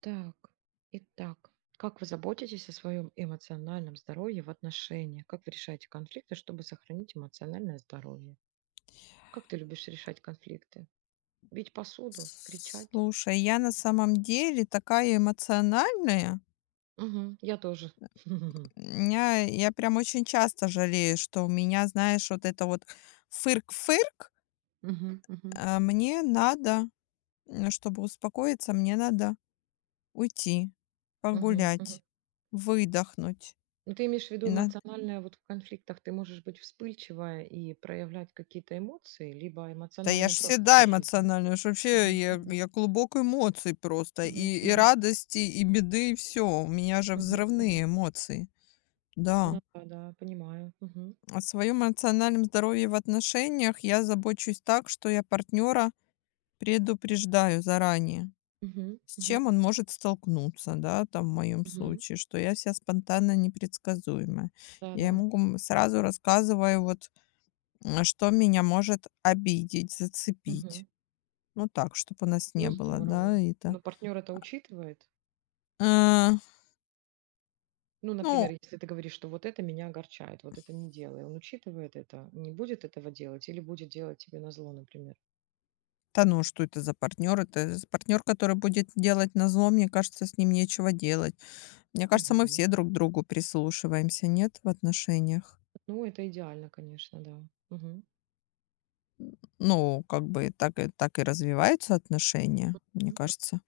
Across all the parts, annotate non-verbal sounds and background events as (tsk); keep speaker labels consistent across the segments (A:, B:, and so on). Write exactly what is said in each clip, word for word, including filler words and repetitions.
A: Так, итак, как вы заботитесь о своем эмоциональном здоровье в отношениях? Как вы решаете конфликты, чтобы сохранить эмоциональное здоровье? Как ты любишь решать конфликты? Бить посуду? Кричать?
B: Слушай, я на самом деле такая эмоциональная.
A: Мгм, я тоже. (laughs) Мгм.
B: Меня, я прям очень часто жалею, что у меня, знаешь, вот это вот фырк-фырк.
A: Мгм,
B: э, Мне надо, м, чтобы успокоиться, мне надо уйти,
A: мгм, мгм.
B: погулять, выдохнуть.
A: Ну, ты имеешь в
B: И
A: виду
B: на-
A: эмоциональное, вот в конфликтах ты можешь быть вспыльчивая и проявлять какие-то эмоции, либо
B: Да я ж
A: эмоциональное просто
B: всегда
A: по жизни.
B: эмоциональная, уж вообще
A: Мгм,
B: я,
A: мгм,
B: я клубок эмоций просто.
A: мгм,
B: И, и
A: мгм,
B: радости, и беды, и все. У меня же
A: мгм, мгм.
B: взрывные эмоции.
A: Ну
B: Да.
A: да, да, понимаю. Мгм,
B: О своем эмоциональном здоровье в отношениях я забочусь так, что я партнера предупреждаю заранее,
A: мгм,
B: с
A: мгм.
B: чем он может столкнуться, да, там в моем
A: Мгм.
B: случае, что я вся спонтанно непредсказуемая. Я
A: Да-да.
B: ему гум- сразу рассказываю, вот, м, что меня может обидеть, зацепить.
A: Мгм.
B: Ну, так, чтобы у нас не
A: Ну,
B: было,
A: здорово.
B: да, и это.
A: Но партнер это учитывает?
B: Э,
A: Ну,
B: ну,
A: например, если ты говоришь, что вот это меня огорчает, вот это не делай, он учитывает это, не будет этого делать или будет делать тебе назло, например?
B: да ну, а что это за партнер? Это партнер, который будет делать назло, мне кажется, с ним нечего делать. Мне кажется, мы
A: Мгм.
B: все друг к другу прислушиваемся, нет, в отношениях?
A: Ну, это идеально, конечно, да. Мгм.
B: Ну, как бы так и так и развиваются отношения, мне
A: Мгм.
B: кажется,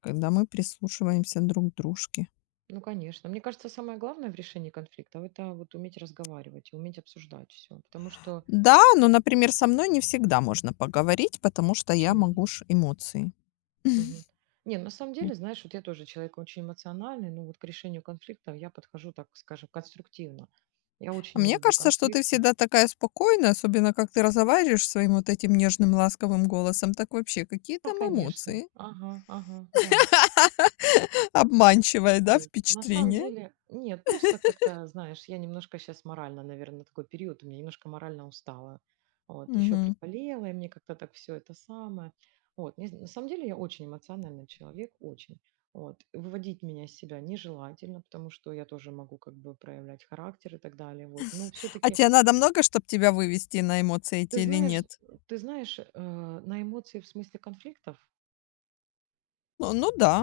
B: когда мы прислушиваемся друг к дружке.
A: Ну, конечно. Мне кажется, самое главное в решении конфликтов — это вот уметь разговаривать и уметь обсуждать все. Потому что…
B: Да, но, например, со мной не всегда можно поговорить, потому что я
A: Почему?
B: могу ж эмоции.
A: Мгм. Не, на самом
B: Ну,
A: деле, знаешь, вот я тоже человек очень эмоциональный, но вот к решению конфликтов я подхожу, так скажем, конструктивно. Я
B: а
A: очень не
B: мне
A: люблю
B: кажется, что ты
A: конфликты.
B: всегда такая спокойная, особенно как ты разговариваешь своим вот этим нежным, ласковым голосом. Так вообще, какие
A: Да,
B: там
A: конечно.
B: эмоции?
A: Ага, ага, да.
B: (laughs) Обманчивое, да,
A: Нет, на самом
B: впечатление?
A: деле, нет, просто как-то, знаешь, я немножко сейчас морально, наверное, такой период, у меня немножко морально устала. Вот, еще
B: Мгм.
A: приболела, и мне как-то так все это самое. Вот, не з- на самом деле я очень эмоциональный человек, очень. Вот, выводить меня из себя нежелательно, потому что я тоже могу как бы проявлять характер и так далее. Вот, но
B: А
A: все-таки,
B: тебе надо много, чтобы тебя вывести на эмоции
A: ты
B: эти или
A: знаешь,
B: нет?
A: ты знаешь, э, на эмоции в смысле конфликтов.
B: Ну ну да.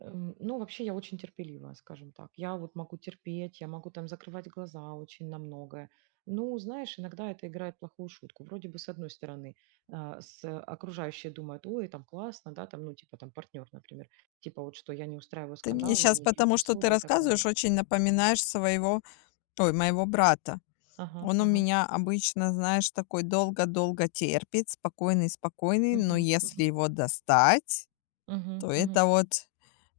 A: Эм, ну, вообще, я очень терпеливая, скажем так. Я вот могу терпеть, я могу там закрывать глаза очень на многое. Ну, знаешь, иногда это играет плохую шутку. Вроде бы, с одной стороны, а, с окружающие думают, ой, там классно, да, там, ну, типа, там, партнер, например, типа, вот что я не устраиваю
B: Ты мне
A: скандал, я
B: сейчас,
A: не бью
B: потому что ты
A: посуду и так
B: рассказываешь,
A: далее.
B: очень напоминаешь своего ой, моего брата.
A: Ага,
B: Он у
A: ага.
B: меня обычно, знаешь, такой долго-долго терпит, спокойный-спокойный, но
A: Мгм,
B: если
A: мгм,
B: его достать,
A: мгм,
B: то это
A: мгм.
B: вот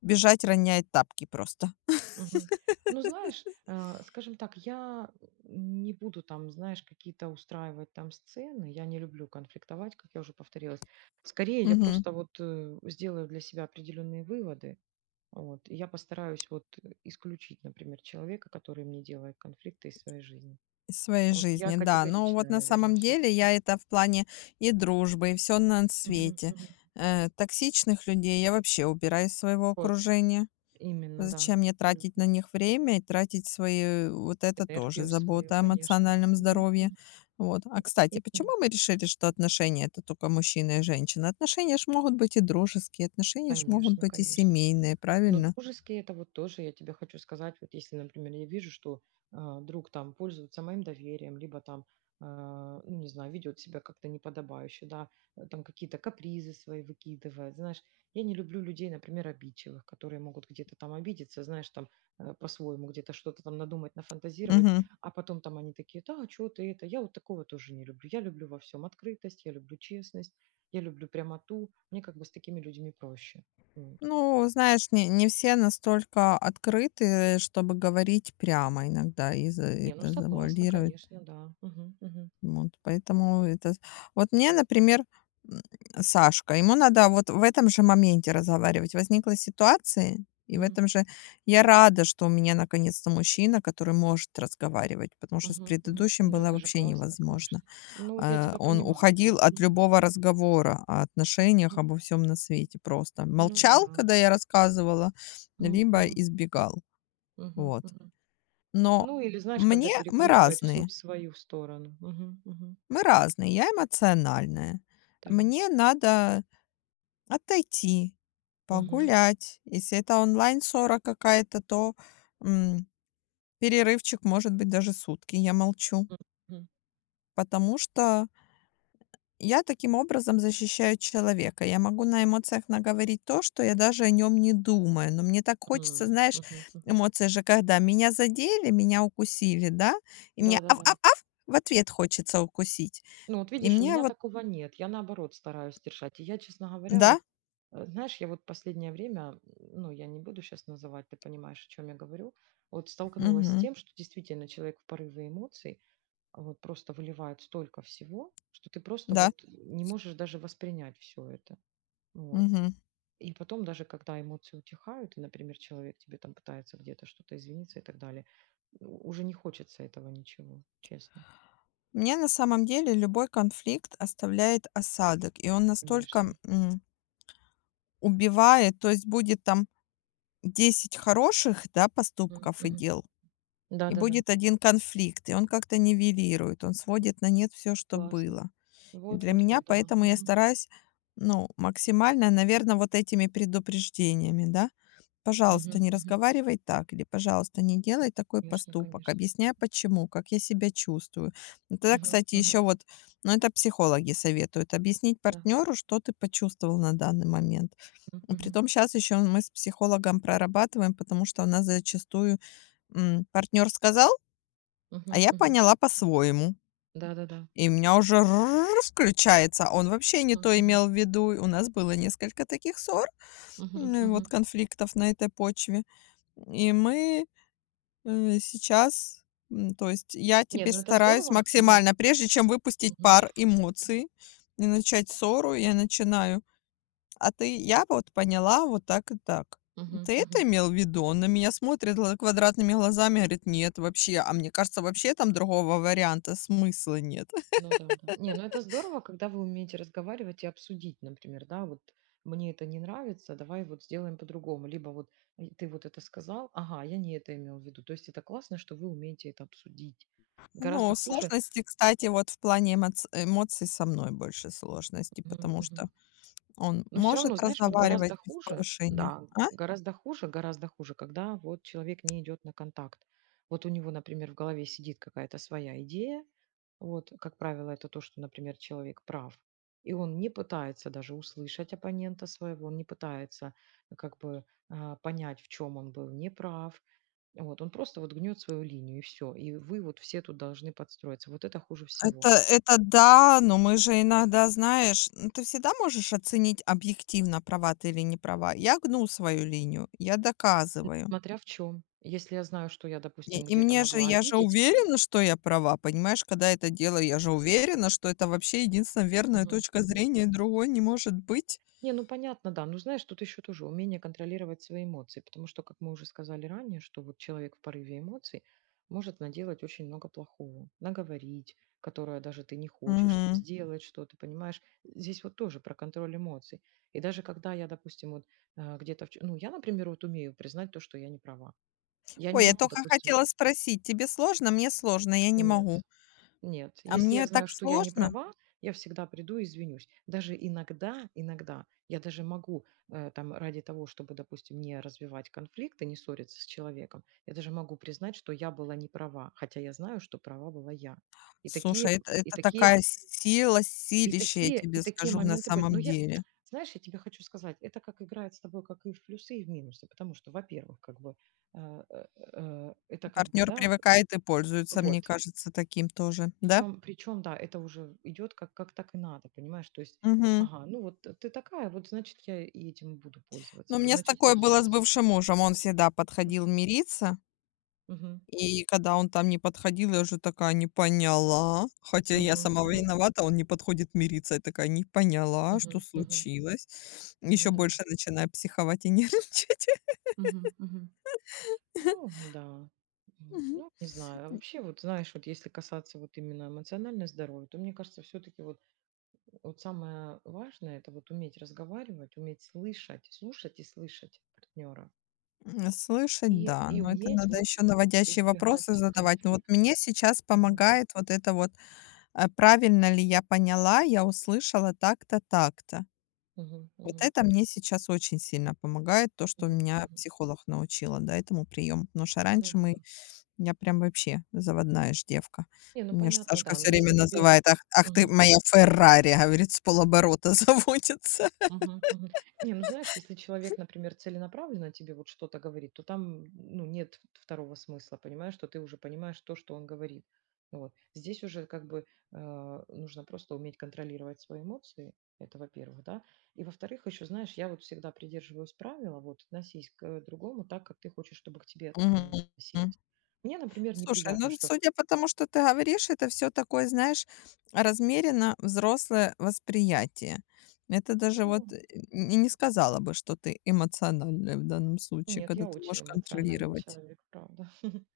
B: бежать, роняет тапки просто.
A: Мгм. Ну, знаешь, э, скажем так, я не буду там, знаешь, какие-то устраивать там сцены. Я не люблю конфликтовать, как я уже повторилась. Скорее, я
B: Мгм.
A: просто, мгм, вот э, сделаю для себя определенные выводы. Вот, и я постараюсь вот э, исключить, например, человека, который мне делает конфликты из своей жизни.
B: Из своей
A: Вот я
B: жизни, да. Но вот
A: категоричная,
B: на
A: наверное,
B: самом деле
A: все-таки.
B: я это в плане и дружбы, и все на свете. Э, токсичных людей я вообще убираю из своего
A: Вот,
B: окружения.
A: именно, да.
B: Зачем мне тратить на
A: Абсолютно.
B: них время и тратить свои э, вот это тоже
A: Энергию свою,
B: забота о
A: конечно.
B: эмоциональном
A: Мгм.
B: здоровье.
A: Мгм.
B: Вот. А, кстати,
A: Именно.
B: почему мы решили, что отношения это только мужчина и женщина? Отношения ж могут быть и дружеские, отношения ж могут
A: Конечно,
B: быть и
A: конечно.
B: семейные,
A: Но
B: правильно?
A: дружеские — это вот тоже, я тебе хочу сказать, вот если, например, я вижу, что, а, друг там пользуется моим доверием, либо там, а, ну, не знаю, ведет себя как-то неподобающе, да, э, там какие-то капризы свои выкидывает. Знаешь, я не люблю людей, например, обидчивых, которые могут где-то там обидеться, знаешь, там, э, по-своему где-то что-то там надумать, нафантазировать,
B: Мгм.
A: а потом там они такие: "Да, что ты это?" Я вот такого тоже не люблю. Я люблю во всем открытость, я люблю честность, я люблю прямоту. Мне как бы с такими людьми проще. М.
B: Ну, знаешь, не, не все настолько открыты, э, чтобы говорить прямо иногда из-за
A: Не, ну
B: это.
A: согласна, конечно, да. Мгм, мгм,
B: Вот, поэтому это. Вот мне, например, м, Сашка, ему надо вот в этом же моменте разговаривать. Возникла ситуация, и в
A: мгм,
B: этом же я рада, что у меня наконец-то мужчина, который может разговаривать, потому что с
A: мгм, мгм.
B: предыдущим
A: Ну,
B: было
A: это же
B: вообще
A: классно,
B: невозможно.
A: конечно. Ну, вот я
B: Э,
A: тебя
B: он
A: понимаю, да.
B: уходил от
A: Мгм,
B: любого разговора о
A: мгм,
B: отношениях,
A: мгм.
B: обо всем на свете просто.
A: Ну
B: Молчал,
A: да.
B: когда я рассказывала,
A: Мгм,
B: либо
A: мгм,
B: избегал.
A: мгм,
B: Вот.
A: мгм.
B: Но
A: Ну, или знаешь, когда
B: мне мы
A: перекручивает все
B: разные.
A: в свою сторону. Мгм, мгм.
B: Мы разные, я эмоциональная.
A: Так.
B: Мне надо отойти,
A: Мгм,
B: погулять. Если это онлайн-ссора какая-то, то, м, перерывчик может быть даже сутки. Я молчу,
A: м, мгм.
B: потому что я таким образом защищаю человека. Я могу на эмоциях наговорить то, что я даже о нем не думаю. Но мне так хочется,
A: М,
B: знаешь,
A: мгм, мгм.
B: эмоции же когда: меня задели, меня укусили, да, и мне: "Ав,
A: Да-да-да.
B: ав, ав!" В ответ хочется укусить.
A: Ну, вот
B: И
A: видишь, у
B: мне
A: меня
B: вот
A: такого нет. Я наоборот стараюсь держать. И я, честно говоря,
B: да,
A: вот, э, знаешь, я вот последнее время, ну, я не буду сейчас называть, ты понимаешь, о чем я говорю, вот столкнулась с
B: мгм,
A: тем, что действительно человек в порыве эмоций а, вот просто выливает столько всего, что ты просто
B: да.
A: вот не можешь даже воспринять все это. Вот.
B: Мгм.
A: И потом даже когда эмоции утихают, и, например, человек тебе там пытается где-то что-то извиниться и так далее, у- уже не хочется этого ничего, честно,
B: Мне на самом деле любой конфликт оставляет осадок, и он настолько,
A: конечно.
B: м, убивает, то есть будет там десять хороших, да, поступков и дел, и
A: Да-да-да.
B: будет один конфликт, и он как-то нивелирует, он сводит на нет все, что
A: Классно.
B: было. И
A: Вот
B: для
A: вот
B: меня
A: вот, да.
B: поэтому я
A: Мгм.
B: стараюсь, ну, максимально, наверное, вот этими предупреждениями, да, пожалуйста,
A: Мгм,
B: не
A: мгм.
B: разговаривай так или, пожалуйста, не делай такой
A: Конечно,
B: поступок.
A: конечно.
B: Объясняй почему, как я себя чувствую. Ну, тогда,
A: Мгм,
B: кстати, еще
A: мгм.
B: вот, ну это психологи советуют, объяснить
A: Да.
B: партнеру, что ты почувствовал на данный момент.
A: М,
B: Ну,
A: мгм,
B: притом сейчас еще мы с психологом прорабатываем, потому что у нас зачастую м, партнер сказал, а
A: мгм,
B: я
A: мгм.
B: поняла по-своему.
A: Да-да-да.
B: И у меня уже (laughs) включается, а он вообще не
A: М,
B: то
A: мгм.
B: имел в виду. И у нас было несколько таких ссор,
A: Мгм,
B: м, вот
A: мгм.
B: конфликтов на этой почве. И мы Э, сейчас, м, то есть я
A: Не,
B: теперь
A: ну это
B: стараюсь
A: здорово, но эт
B: максимально, прежде чем выпустить
A: мгм,
B: пар эмоций и начать ссору, я начинаю: "А ты Я вот поняла вот так и так.
A: мгм,
B: Ты это
A: мгм.
B: имел в виду?" Он на меня смотрит гла квадратными глазами, говорит: "Нет, вообще". А мне кажется, вообще там другого варианта смысла нет. (laughs)
A: Ну да-да. Не, ну это здорово, когда вы умеете разговаривать и обсудить, например, да, вот: "Мне это не нравится, давай вот сделаем по-другому". Либо вот: "Ай, ты вот это сказал, ага, я не это имел в виду". То есть это классно, что вы умеете это обсудить.
B: Ну
A: Гораздо хуже.
B: сложности, кстати, вот в плане эмоц эмоций со мной больше сложности,
A: Мгм,
B: потому
A: мгм.
B: что он
A: Но все
B: может
A: равно, знаешь, вот
B: разговаривать
A: гораздо
B: без
A: хуже,
B: повышения.
A: да,
B: А?
A: гораздо хуже, гораздо хуже, когда вот человек не идет на контакт. Вот у него, например, в голове сидит какая-то своя идея, вот, как правило, это то, что, например, человек прав, и он не пытается даже услышать оппонента своего, он не пытается, э, как бы, а, понять, в чем он был неправ, вот, он просто вот гнет свою линию и все, и вы вот все тут должны подстроиться. Вот это хуже
B: Это
A: всего.
B: это да, но мы же иногда, знаешь, ну, ты всегда можешь оценить объективно, права ты или не права. Я гну свою линию, я доказываю.
A: Смотря в чем. Если я знаю, что я,
B: И
A: допустим,
B: и
A: где-то
B: мне же
A: могла
B: я же
A: обидеть.
B: уверена, что я права, понимаешь? Когда это делаю, я же уверена, что это вообще единственная верная
A: Мгм,
B: точка
A: мгм.
B: зрения, другой не может быть.
A: Не, ну понятно, да. Ну знаешь, тут еще тоже умение контролировать свои эмоции, потому что, как мы уже сказали ранее, что вот человек в порыве эмоций может наделать очень много плохого, наговорить, которое даже ты не хочешь, там,
B: Мгм.
A: сделать что-то, понимаешь? Здесь вот тоже про контроль эмоций. И даже когда я, допустим, вот э, где-то, в ч- ну я, например, вот умею признать то, что я не права. Я не
B: Ой, я
A: могу,
B: только
A: допустим,
B: хотела спросить, тебе сложно? Мне сложно, я не
A: нет,
B: могу.
A: нет,
B: А
A: если я
B: мне
A: знаю,
B: так
A: что я не
B: сложно.
A: права, я всегда приду и извинюсь. Даже иногда, иногда я даже могу э, там ради того, чтобы, допустим, не развивать конфликты, не ссориться с человеком, я даже могу признать, что я была не права, хотя я знаю, что права была я. И
B: Слушай,
A: такие,
B: это
A: и
B: это
A: такие,
B: такая сила,
A: и
B: силище, я
A: такие, и
B: тебе
A: такие
B: скажу на
A: моменты были. Но
B: самом
A: я, (tsk)
B: деле.
A: знаешь, я тебе хочу сказать, это как играет с тобой, как и в плюсы, и в минусы, потому что, во-первых, как бы э, э, э, это как бы,
B: Партнер
A: да,
B: привыкает и пользуется, мне
A: вот.
B: кажется, таким тоже, да?
A: Причем причем, да, это уже идет как как так и надо, понимаешь? То есть,
B: Мгм.
A: ага, ну вот э, ты такая, вот значит, я и этим буду
B: Ну,
A: пользоваться.
B: у
A: Вот
B: меня с
A: значит, ты
B: такое
A: все.
B: было с бывшим мужем. Он всегда подходил мириться,
A: Мгм.
B: и когда он там не подходил, я уже такая: "Не поняла". Хотя я
A: Мгм.
B: сама
A: Мгм.
B: виновата, он не подходит мириться. Я такая: "Не поняла, что
A: Мгм. Мгм.
B: случилось?" Еще
A: Ну да.
B: больше начинаю психовать и (laughs) нервничать.
A: Мгм. Мгм. Ну да. Вот.
B: Мгм.
A: Ну, не знаю. А вообще, вот знаешь, вот если касаться вот именно эмоционального здоровья, то мне кажется, все-таки вот, вот самое важное это вот уметь разговаривать, уметь слышать, слушать и слышать партнера.
B: М, слышать,
A: И
B: да,
A: и
B: но
A: мгм,
B: это
A: уметь
B: надо
A: вот
B: еще наводящие вопросы
A: избегать
B: задавать. Но вот
A: конфликтов.
B: мне сейчас
A: Мгм.
B: помогает вот это вот. А правильно ли я поняла, я услышала так-то, так-то.
A: Мгм.
B: Вот
A: Мгм.
B: это мне сейчас очень сильно помогает, то, что
A: Мгм.
B: меня
A: Мгм.
B: психолог научила, да, этому приему. Потому что
A: Ну
B: раньше
A: да.
B: мы я прям вообще заводная ж девка.
A: Не, ну
B: Меня ж
A: понятно,
B: Сашка
A: да. Но
B: все время
A: если тебе
B: называет: "Ах ах ты
A: мгм.
B: моя Феррари", говорит, с полоборота (laughs) заводится.
A: Мгм, мгм. Не, ну знаешь, если человек, например, целенаправленно тебе вот что-то говорит, то там, ну, нет второго смысла, понимаешь, что ты уже понимаешь то, что он говорит. Вот. Здесь уже как бы э, нужно просто уметь контролировать свои эмоции, это во-первых, да. И во-вторых, еще, знаешь, я вот всегда придерживаюсь правила, вот, относись к э, другому так, как ты хочешь, чтобы к тебе
B: Мгм.
A: относились. Мне, например,
B: Слушай,
A: неприятно,
B: ну,
A: что,
B: судя по тому, что ты говоришь, это все такое, знаешь, размеренно взрослое восприятие. Это даже
A: ну,
B: вот и не сказала бы, что ты эмоциональная в данном случае,
A: нет,
B: когда
A: я
B: ты можешь
A: очень эмоциональный
B: контролировать.
A: человек, правда. (laughs)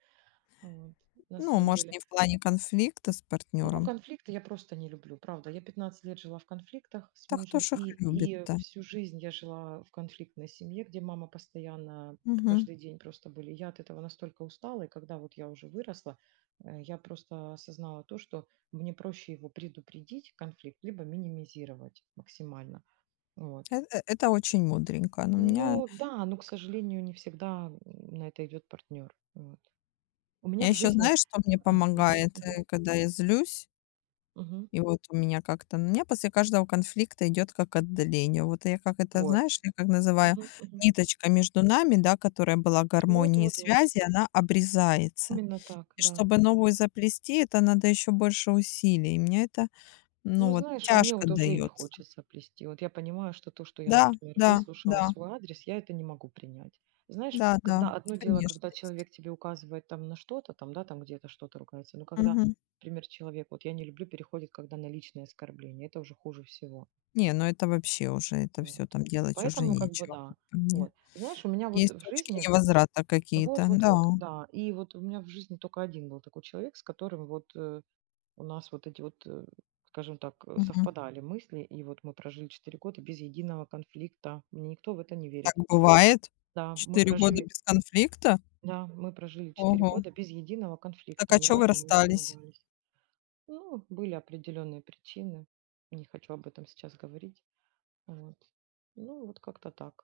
A: Вот. На
B: Ну,
A: самом
B: может, не
A: деле.
B: в плане конфликта с
A: Ну,
B: партнером.
A: конфликты я просто не люблю, правда. Я 15 лет жила в конфликтах с
B: Да кто
A: мужем,
B: ж их
A: и, и
B: любит-то?
A: всю жизнь я жила в конфликтной семье, где мама постоянно,
B: Мгм.
A: каждый день просто были. Я от этого настолько устала, и когда вот я уже выросла, э, я просто осознала то, что мне проще его предупредить, конфликт, либо минимизировать максимально. Вот.
B: Э э- это очень мудренько. Но у меня
A: Ну да, но, к сожалению, не всегда м, на это идет партнер. Вот. У меня
B: я
A: в
B: еще,
A: жизни...
B: знаешь, что мне
A: а, мгм,
B: помогает, э,
A: мгм,
B: когда я злюсь?
A: мгм.
B: И вот у меня как-то у меня после каждого конфликта идет как отдаление. Вот я как это,
A: Вот.
B: знаешь, я как называю,
A: Мгм, мгм.
B: ниточка между нами, да, которая была
A: Вот
B: гармонии и
A: вот вот.
B: связи, она обрезается.
A: Именно так,
B: И
A: да.
B: чтобы новую заплести, это надо еще больше усилий. И мне это, ну,
A: Ну,
B: вот
A: знаешь, а мне
B: тяжко
A: вот уже и не
B: дается.
A: хочется плести. Вот я понимаю, что то, что я,
B: Да,
A: например,
B: да,
A: выслушала в
B: да.
A: свой адрес, я это не могу принять. Знаешь,
B: Да-да,
A: когда одно дело,
B: конечно,
A: когда
B: есть.
A: человек тебе указывает там на что-то, там, да, там где-то что-то ругается, но когда,
B: Мгм.
A: например, человек, вот я не люблю, переходит, когда на личное оскорбление, это уже хуже всего.
B: Не, ну это вообще уже, это
A: Вот.
B: все там делать уже
A: Поэтому, как бы,
B: нечего,
A: да,
B: как по мне.
A: вот. Знаешь, у меня вот
B: Есть
A: в
B: точки
A: жизни,
B: невозврата какие-то, да.
A: вот-вот-вот, да, и вот у меня в жизни только один был такой человек, с которым вот э, у нас вот эти вот, э, скажем так, э,
B: Мгм.
A: совпадали мысли, и вот мы прожили четыре года без единого конфликта. Мне никто в это не
B: Так
A: верит.
B: бывает?
A: Да, мы
B: Четыре года
A: прожили,
B: без конфликта?
A: да, мы прожили четыре
B: Ого.
A: года без единого
B: Так
A: конфликта,
B: а
A: ни
B: чё вы
A: разу мы не
B: расстались?
A: поругались. Ну, были определенные причины, не хочу об этом сейчас говорить. Вот. Ну, вот как-то так.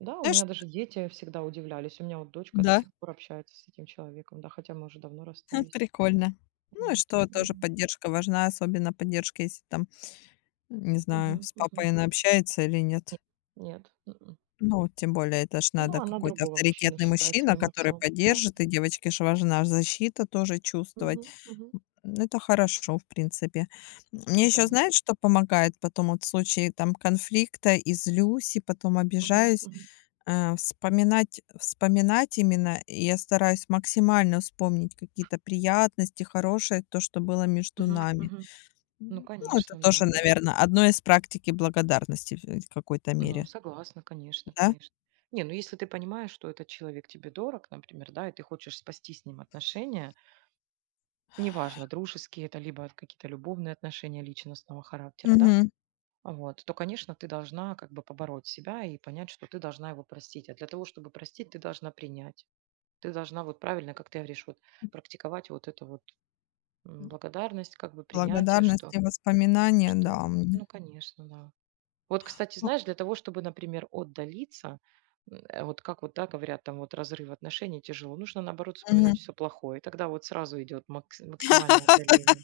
A: Да, у
B: Знаешь
A: меня даже дети всегда удивлялись. У меня вот дочка до
B: да,
A: сих пор общается с этим человеком, да, хотя мы уже давно
B: (laughs)
A: расстались.
B: прикольно. Ну и
A: Вот.
B: что, тоже
A: Мгм.
B: поддержка важна, особенно поддержка, если там, не знаю,
A: Мгм,
B: с
A: мгм.
B: папой она общается или нет.
A: Нет. Мгм.
B: Ну, тем более, это ж
A: Ну,
B: надо
A: она
B: какой-то
A: другого мужчину
B: авторитетный
A: считает
B: мужчина,
A: своим
B: который
A: отцом, да?
B: поддержит, и девочке ж важна защита тоже чувствовать.
A: Мгм, мгм.
B: М, ну, это хорошо, в принципе.
A: Ну
B: Мне
A: да.
B: еще, знаешь, что помогает потом вот в случае там конфликта и злюсь, и потом
A: Мгм,
B: обижаюсь,
A: мгм,
B: э, вспоминать вспоминать именно, и я стараюсь максимально вспомнить какие-то приятности, хорошее, то, что было между
A: мгм,
B: нами.
A: мгм. Ну,
B: Мгм. Ну, это
A: конечно,
B: тоже,
A: да.
B: наверное, одно из практики благодарности в, э, в какой-то
A: Ну,
B: мере,
A: согласна, конечно,
B: да?
A: конечно. Не, ну если ты понимаешь, что этот человек тебе дорог, например, да, и ты хочешь спасти с ним отношения, неважно, дружеские это, либо какие-то любовные отношения личностного характера, да,
B: Мгм.
A: вот, то, конечно, ты должна как бы побороть себя и понять, что ты должна его простить. А для того, чтобы простить, ты должна принять. Ты должна вот правильно, как ты говоришь, вот практиковать вот это вот, м, благодарность, как бы принятие,
B: Благодарность
A: что
B: и воспоминания, да,
A: что
B: м.
A: ну, конечно, да. Вот, кстати,
B: Ну,
A: знаешь, для того, чтобы, например, отдалиться, м, э, вот как вот, да, говорят, там вот разрыв отношений тяжело, нужно, наоборот,
B: мгм.
A: вспоминать все плохое. Тогда вот сразу идет макс максимальное
B: (laughs)
A: отдаление.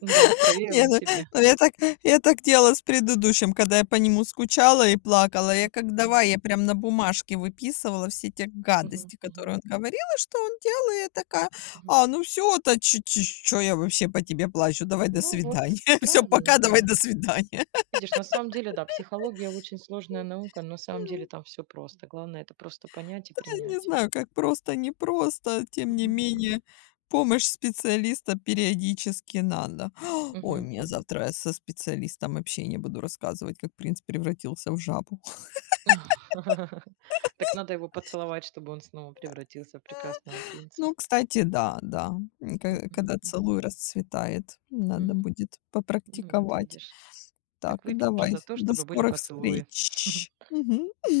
A: Да, проверил
B: Не,
A: он
B: ну
A: себе.
B: ну я так я так делала с предыдущим, когда я по нему скучала и плакала. Я как
A: Мгм.
B: давай, я прям на бумажке выписывала все те
A: Мгм.
B: гадости,
A: Мгм.
B: которые он говорил и что он делал. И я такая:
A: Мгм.
B: "А, ну все та что я вообще по тебе плачу? Давай, до
A: Ну вот,
B: свидания. (laughs) Все
A: правильно,
B: пока, давай,
A: да.
B: до свидания".
A: Видишь, на самом деле, да, психология очень сложная наука, но на самом деле там
B: (laughs)
A: все просто. Главное — это просто понять и
B: (laughs) Не
A: принять.
B: знаю, как просто, не просто, тем не
A: Мгм.
B: менее,
A: Мгм.
B: помощь специалиста периодически надо. (gasps) Ой,
A: Мгм.
B: мне
A: Мгм.
B: завтра я со специалистом вообще не буду рассказывать, как принц превратился в жабу. (gasps) (laughs)
A: (laughs) Так надо его поцеловать, чтобы он снова превратился в прекрасного принца.
B: Ну, кстати, да, да, м,
A: Мгм,
B: ка- когда
A: мгм,
B: целуй расцветает, надо
A: мгм.
B: будет
A: Ну вот
B: попрактиковать.
A: видишь.
B: Так,
A: Так выпьем же
B: давай,
A: за то,
B: до
A: чтобы были
B: скорых
A: поцелуи. (laughs)
B: встреч. Мгм.